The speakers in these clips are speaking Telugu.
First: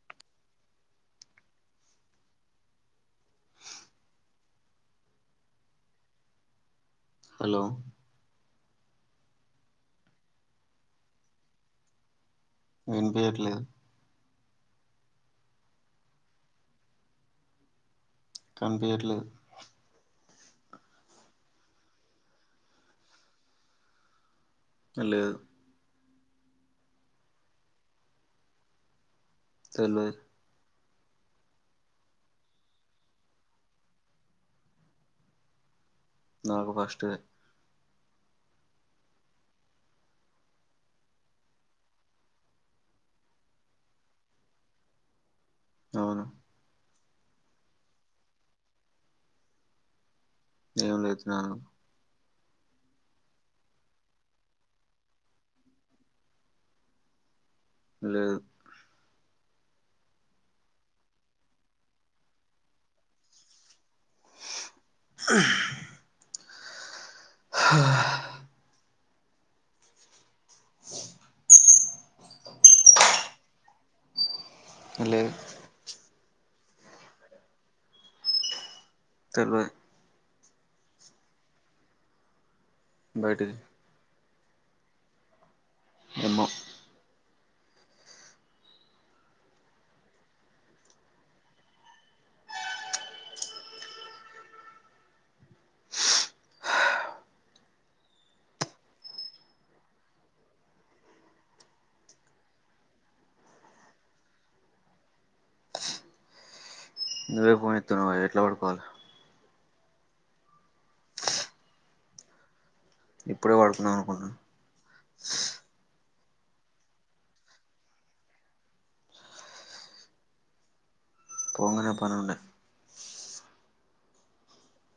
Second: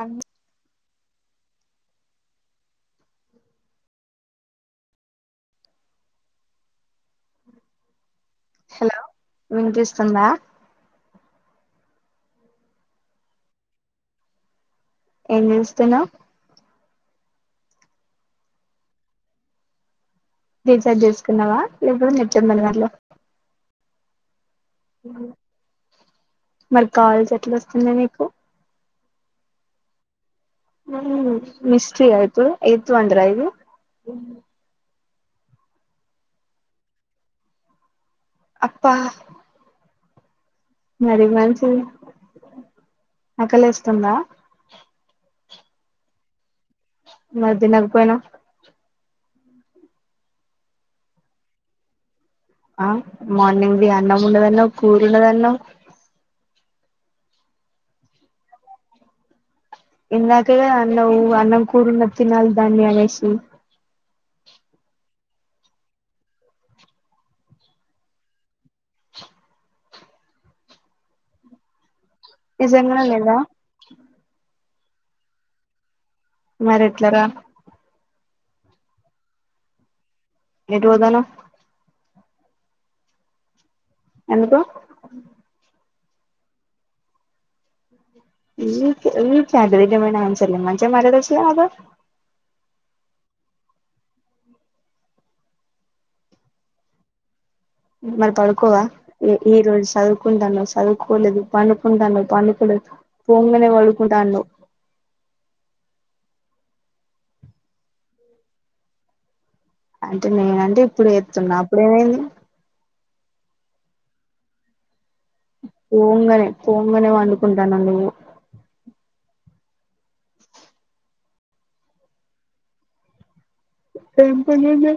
అంది హలో హలో విన్పిస్తుందా విన్పియట్లేదు ఏం చేస్తున్నవ్ కన్పియట్లేద్ రీచార్జ్ చేసుకున్నావా లేకపోతే నెట్ ఉందా నిదాంట్లో అ లే మరి కాల్స్ ఎట్లస్తున్నాయ్ నీకు తెల్వది ఉమ్ మిస్త్రీ ఆ ఇప్పుడు ఎయిత్ వండర ఇది నాకు ఫస్టే అక్పా మరి మంచిది అకలేస్తుందా అవును మాదినక్ పోయినవ్ నేవ్ లేచినా ఆ మార్నింగ్ది అన్నం ఉన్నదన్నావ్ కూర్ ఉన్నదన్నావ్ లేదు ఇందాకే కద అన్నావ్ అన్నం కూరున్నద్ తినాల్ దాన్ని అనేషి హుమ్ హా నిజంగనే లేదా ఉహ్ లేదు మరేట్ల రా తెల్వది ఎటు వోతన్నావ్ బైటికి ఎందుకు ఎమో ఈక్ ఈక్ సతలేక ఏమైనా సరిగా మంచిగా మాట్లాడచ్చుగ నాతో మరి పడుకోవా ఈ రోజు చదువుకుంటాన్నావ్ చదువుకోలేదు పండుకుంటాను పండుకోలేదు పొంగనే వడుకుంట అన్నవ్ నువ్వే ఫోన్ ఎత్తున్నావై ఎట్ల పడుకోవాలే అంటే నేనంటే ఇప్పుడు ఎతున్నా అప్పుడేమైంది ఇప్పుడే పడుకున్నవ్ అనుకున్నా పోంగనే పోంగనే వండుకుంటానవ్ నువ్వు పోంగనే పనిండ ఎం పనుండే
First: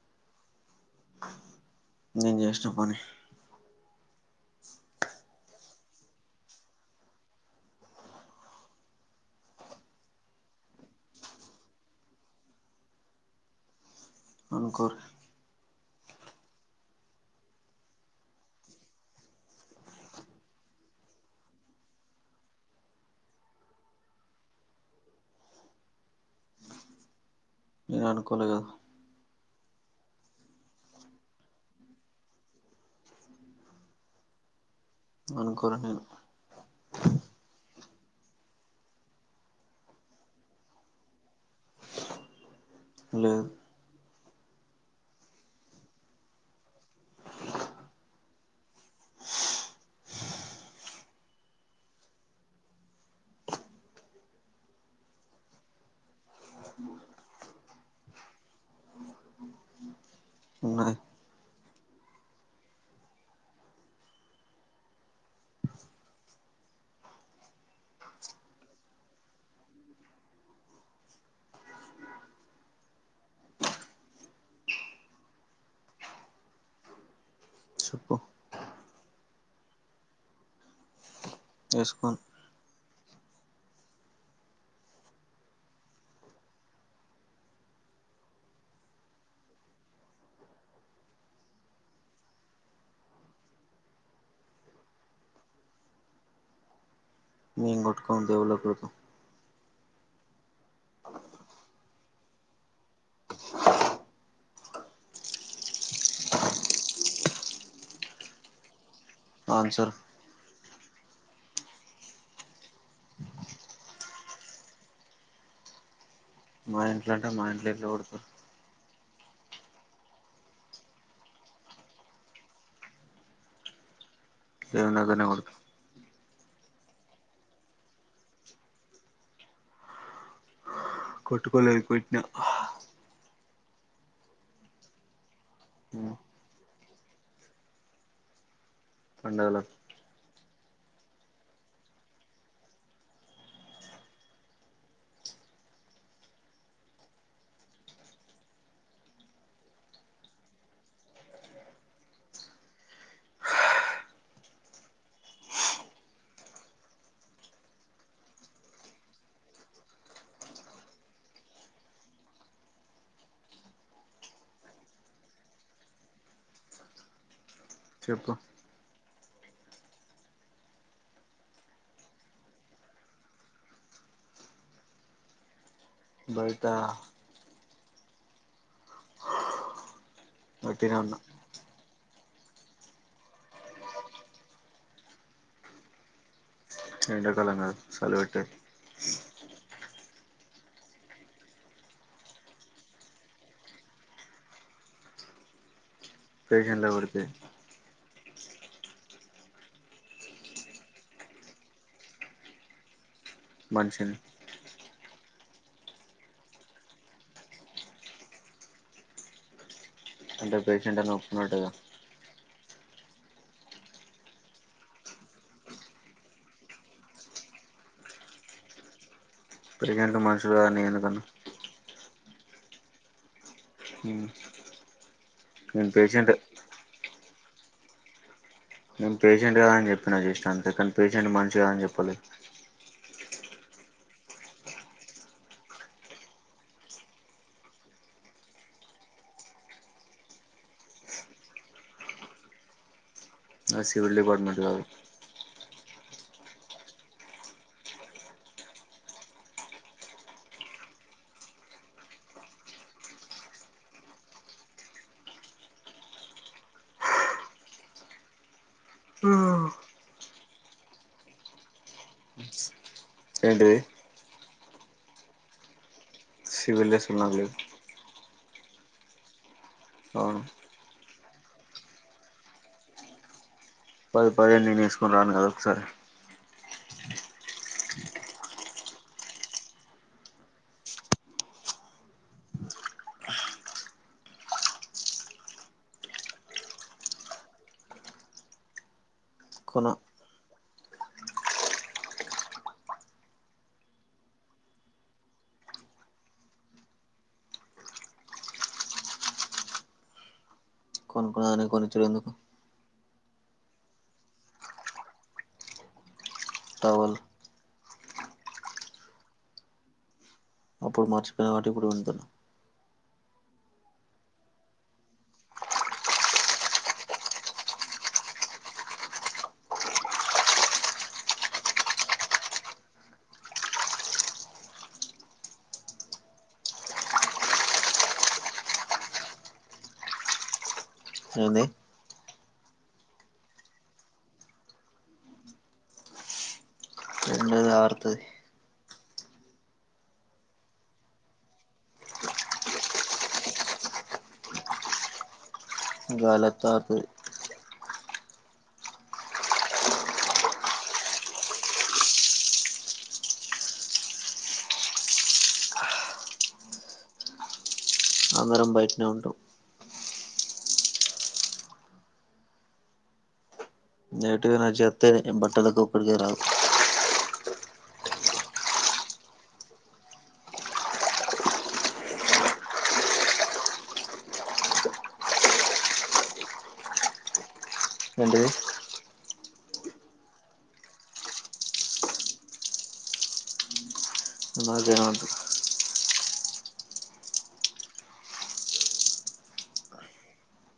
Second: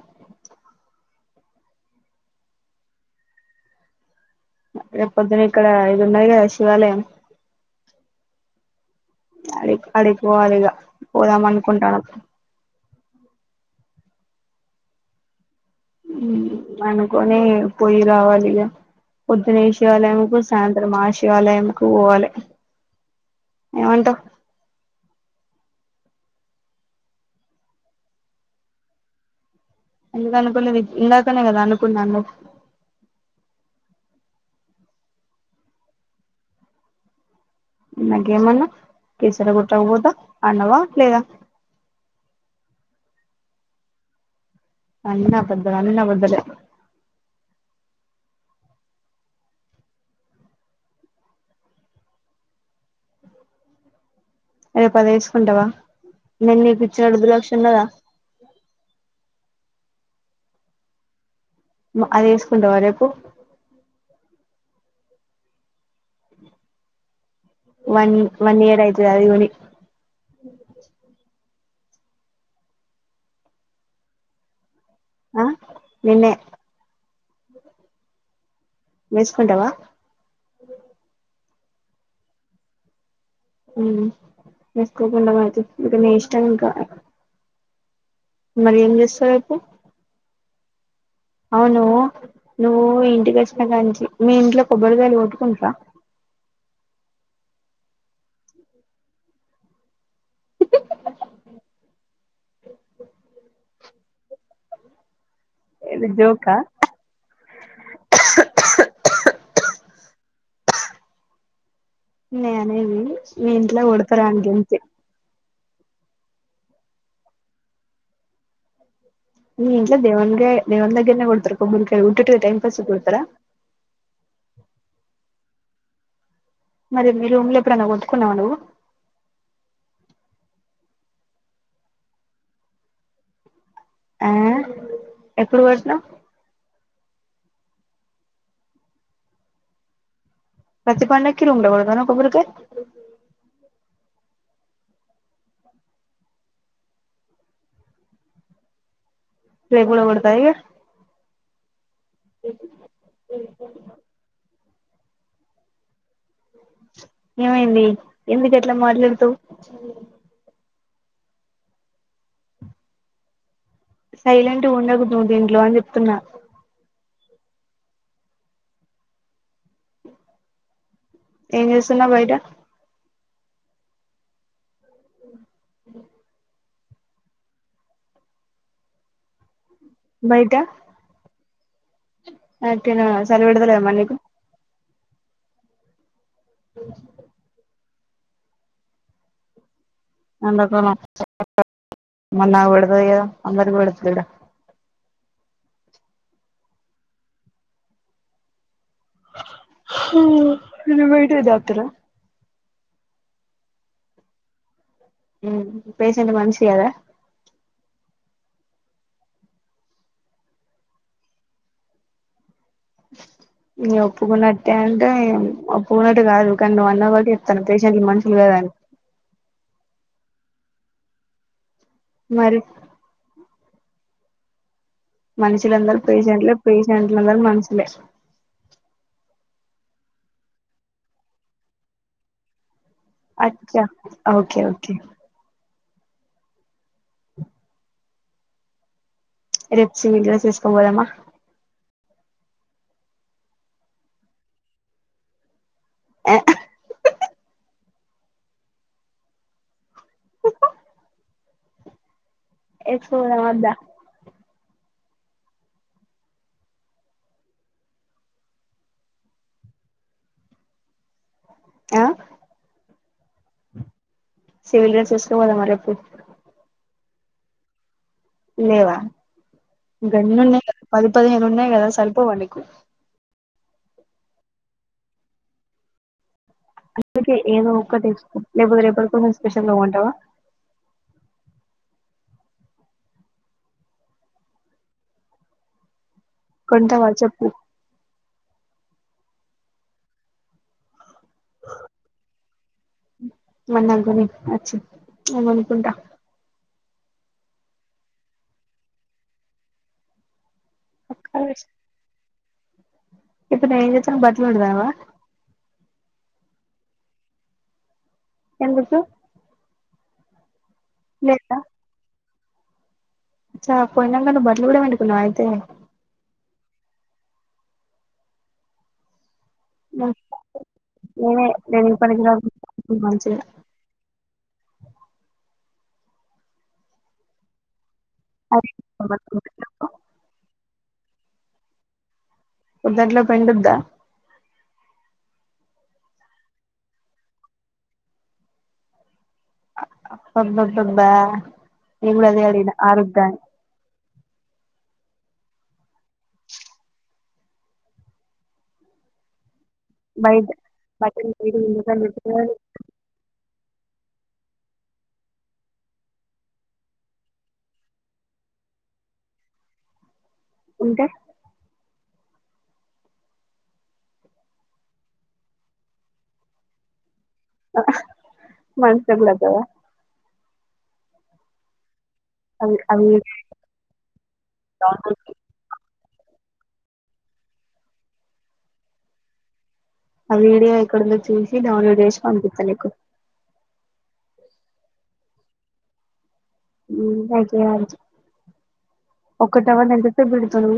నేను జేసిన పని రేపు పొద్దున ఇక్కడ ఇది ఉన్నాయి కదా శివాలయం అడి అడిపోవాలిగా పోదాం అనుకుంటానమ్ అనుకోర్రి అనుకోనే పొయి రావాలిగా పొద్దున ఈ శివాలయం కు సాయంత్రం ఆ శివాలయం కు పోవాలి ఏమంటావ్ నేను అనుకోలే కదా ఎందుకనుకున్నది ఇందాకనే కదా అనుకున్నా అన్నవ్ అనుకోలే నీ ను ఇందాక ఏమన్నావ్ కీసరగుట్ట పోతా అన్నావా లేదా లేదు అన్ని అబద్ధాలు అన్ని అబద్ధాలే రేపుది వేసుకుంటావా నేను నీకు ఇచ్చిన రుద్రాక్ష ఉన్నదా ఉన్నది అది వేసుకుంటావా రేపు వన్ వన్ ఇయర్ అయితుద అదిగొని ఆ నిన్నే చెప్పు వేసుకుంటావా వేసుకోను వేసుకోకుండా మాయే తియ్ ఇక నీ ఇష్టం ఇక మరి ఏం చేస్తావ్ రేపు అవును నువ్వు ఇంటికి వచ్చినా కాంచి మీ ఇంట్లో కొబ్బరికాయలి కొట్టుకుంటార మీ కొట్టుకోం దేవుళ్లకు కొడతం ఏది జోకా ఆన్సర్ నే అనేది మీ ఇంట్లో కొడతరా అని గంతే మా ఇంట్లో అంటే మా ఇంట్లో ఎందుకు కొడతాం మీ ఇంట్లో దేవునికి దేవుని దగ్గర నీ కొడతారు కొబ్బరికాయలు ఉత్తుత్తిగా టైం పాస్ కు కొడతారా దేవుని దగ్గరనే కొడదాం మరి మీరుమ్ల ఎప్పుడున్నా కొట్టుకున్నవా నువ్వు కొట్టుకోలేదు కొట్టిన ఆ ఎప్పుడు కొట్టినవ్ పండగల ప్రతి పండక్కి కొడతారా కొబ్బరికాయ రేపు గూడ కొడతవా ఇగ ఏమైంది ఎందుకు ఎట్లా మాట్లాడతావ్ సైలెంట్ గ ఉండకు నువ్ దీంట్లో అని చెప్తున్నా చెప్పు ఏం చేస్తున్నావ్ బయట ఉ బయట వట్టినే ఉన్న వట్టిగనే ఉన్నావు చలి పెడతలేదా మరి నీకు ఎండాకాలం కదా చలి పెట్టదు ఎండాకాలం మరి నాకు పెడుతది కదా అందరికీ పెడతా లేదా పేషెంట్లు ఎవరు లేరు నువ్వేంటిది డాక్టర్ ఆ మనిషిని పేషంటు మనిషి కాదా అంటే పేషెంట్ అని ఒప్పుకున్నట్టే కదా ఇంగా ఒప్పుకున్నట్టే అంటే ఒప్పుకున్నట్టు కాదు కానీ నువ్వు అన్నావ్ కాబట్టి చెప్తాను పేషెంట్లు మనుషులు కాదా అని పేషెంట్లు మనుషులు కాదని నేనెందుకన్నా మరి ఊ మనుషులందరూ పేషంట్లే పేషంట్లందరూ మనుషులే నేను పేషెంట్ కదా అని చెప్పిన జస్ట్ అంతేకానీ పేషెంట్ మనుషు కాదని చెప్పలే అచ్చ ఓకే ఓకే రేపు సివిల్ డ్రెస్ వేసుకొని పోదామా నాది సివిల్ డిపార్ట్మెంట్ కాదు ఆ ఏసుకుపోదామా వద్దా ఆ ఏంటిది సివిల్ డ్రెస్ వేస్కపోదామా రేపు సివిల్ డ్రెస్సులు నాకు లేవు లేవా అవును గన్నున్నాయిగా పది పదిహేను ఉన్నాయి గదా సరిపోవా నీకు పది పదిహేను నేను వేసుకోని రాను కదా ఒకసారి అందుకే ఏదో ఒకటి లేకపోతే రేపటికి నువ్వు స్పెషల్గా పో ఉంటావా కొంటావా చెప్పు కొన మరి నాకు కొనియ్యి వచ్చి నేను కొనుక్కుంటా ఒక్క నీ కొనుక్కున్నదానికి కొనిచ్చుడు ఎందుకు ఇప్పుడు నువ్వు ఏం చేస్తున్నావ్ బట్టలు పిండుతానవా టవల్ ఎందుకు అప్పుడు మర్చిపోయిన కాబట్టి ఇప్పుడు పిండుతా అచ్చ పోయినంక నువ్వు బట్టలు కూడా పిండుకున్నవా అయితే నేనే దేనికి పనికి రాకుండా మంచిగా అదే ఏసుకుందువు పిండేసుకో ఏంది పొద్దట్లోపు ఎండుద్దా ఎండది ఆరుతది అబ్బబ్బబ్బబా నేను కూడా అదే అడిగిన ఆరుద్దా అని గాలి అత్తంది బయట బట్టలు గిట్ల ఏం పిండకు అని చెప్పిన కదా నే అందరం బయటనే ఉన్నాం ఇంకా. నెగటివ్ ఎనర్జీ అత్తది, బట్టలకి ఒక్కడికే రాదు. మన్సులాక్ గూడ అత్తదా. అవి అవి. [inaudible] ఏంటిది. ఆ వీడియో ఎక్కడుందో చూసి, డౌన్లోడ్ జేసి పంపిత్త నీకు. నాకేనా ఉమ్ మంచిగానే ఆలోచ్చి, ఒకటవ నెంతసేప్ బెడుతుంది.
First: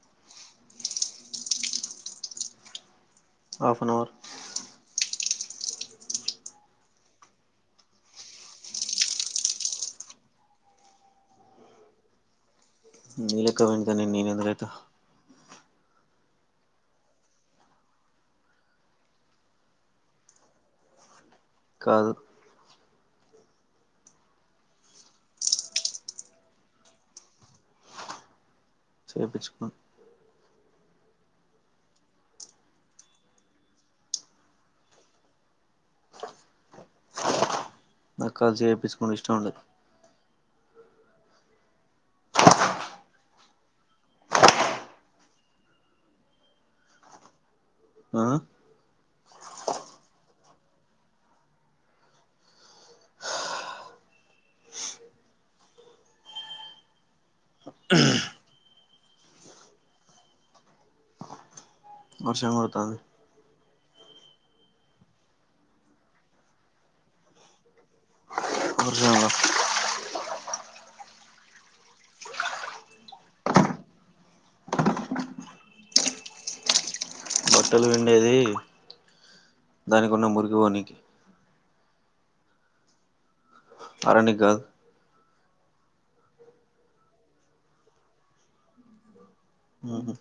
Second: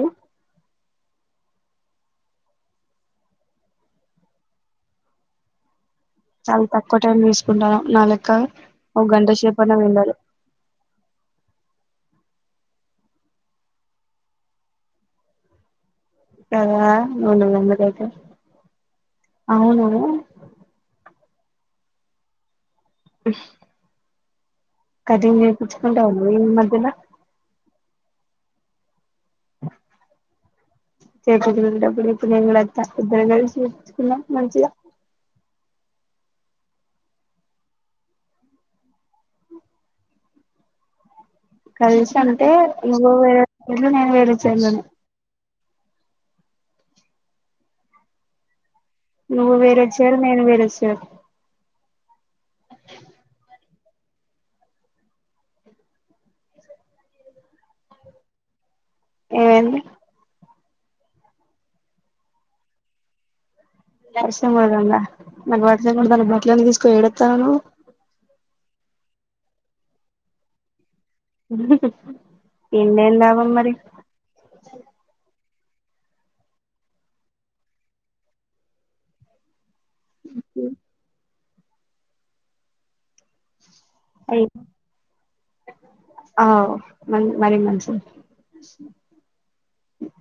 హాఫ్ అన్ అవర్ చాలా తక్కువ టైం తీసుకుంటాన్నవ్. నా లెక్క ఒక గంట సేపన్న పిండాలే. నీలెక్క పిండుతే, నేన్ నేనేందుకైత. కదా, నువ్ నేన్ఎందుకుకైతావ్. అవును కాదు కటింగ్ జేపించుకుంటావా, నువ్ ఈ మధ్యలా? జేపించ్కోన్. చేపిచ్చుకొనేటప్పుడు చెప్పు నేన్ గూడ అత్తా. ఇద్దరం గల్సి చేపించుకుందాం, మంచిగా. నాకు కల్సి చేపించుకునుడు ఇష్టం ఉండది. కల్సి అంటే నువ్వు వేరే చైర్, నేను వేరే చెర్లనే. ఆ నువ్వు వేరే చైర్, నేను వేర చైర్. ఏమైంది. వర్షం గొడ్తాంది. వర్షం గొడ్తంతందా. మరి వర్షం గొడ్తంతాన్టే బట్టలన్నీ తీసుకోపొయ్యి ఏడేత్తన్నవ్ నువ్. వర్షంలో పిండెమ్ లాభం మరి. బట్టలు పిండేది దానికి ఉన్న మురికి పోనీకి [unintelligible] అరానిక్ గాదు. అవ్ మన్ మరి మంచిది. ఉహుమ్.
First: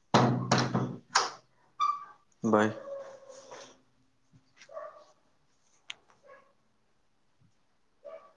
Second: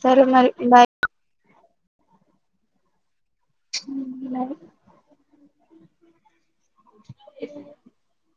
సరే మరి బాయ్. బాయ్ ఉమ్ బాయ్. [inaudible]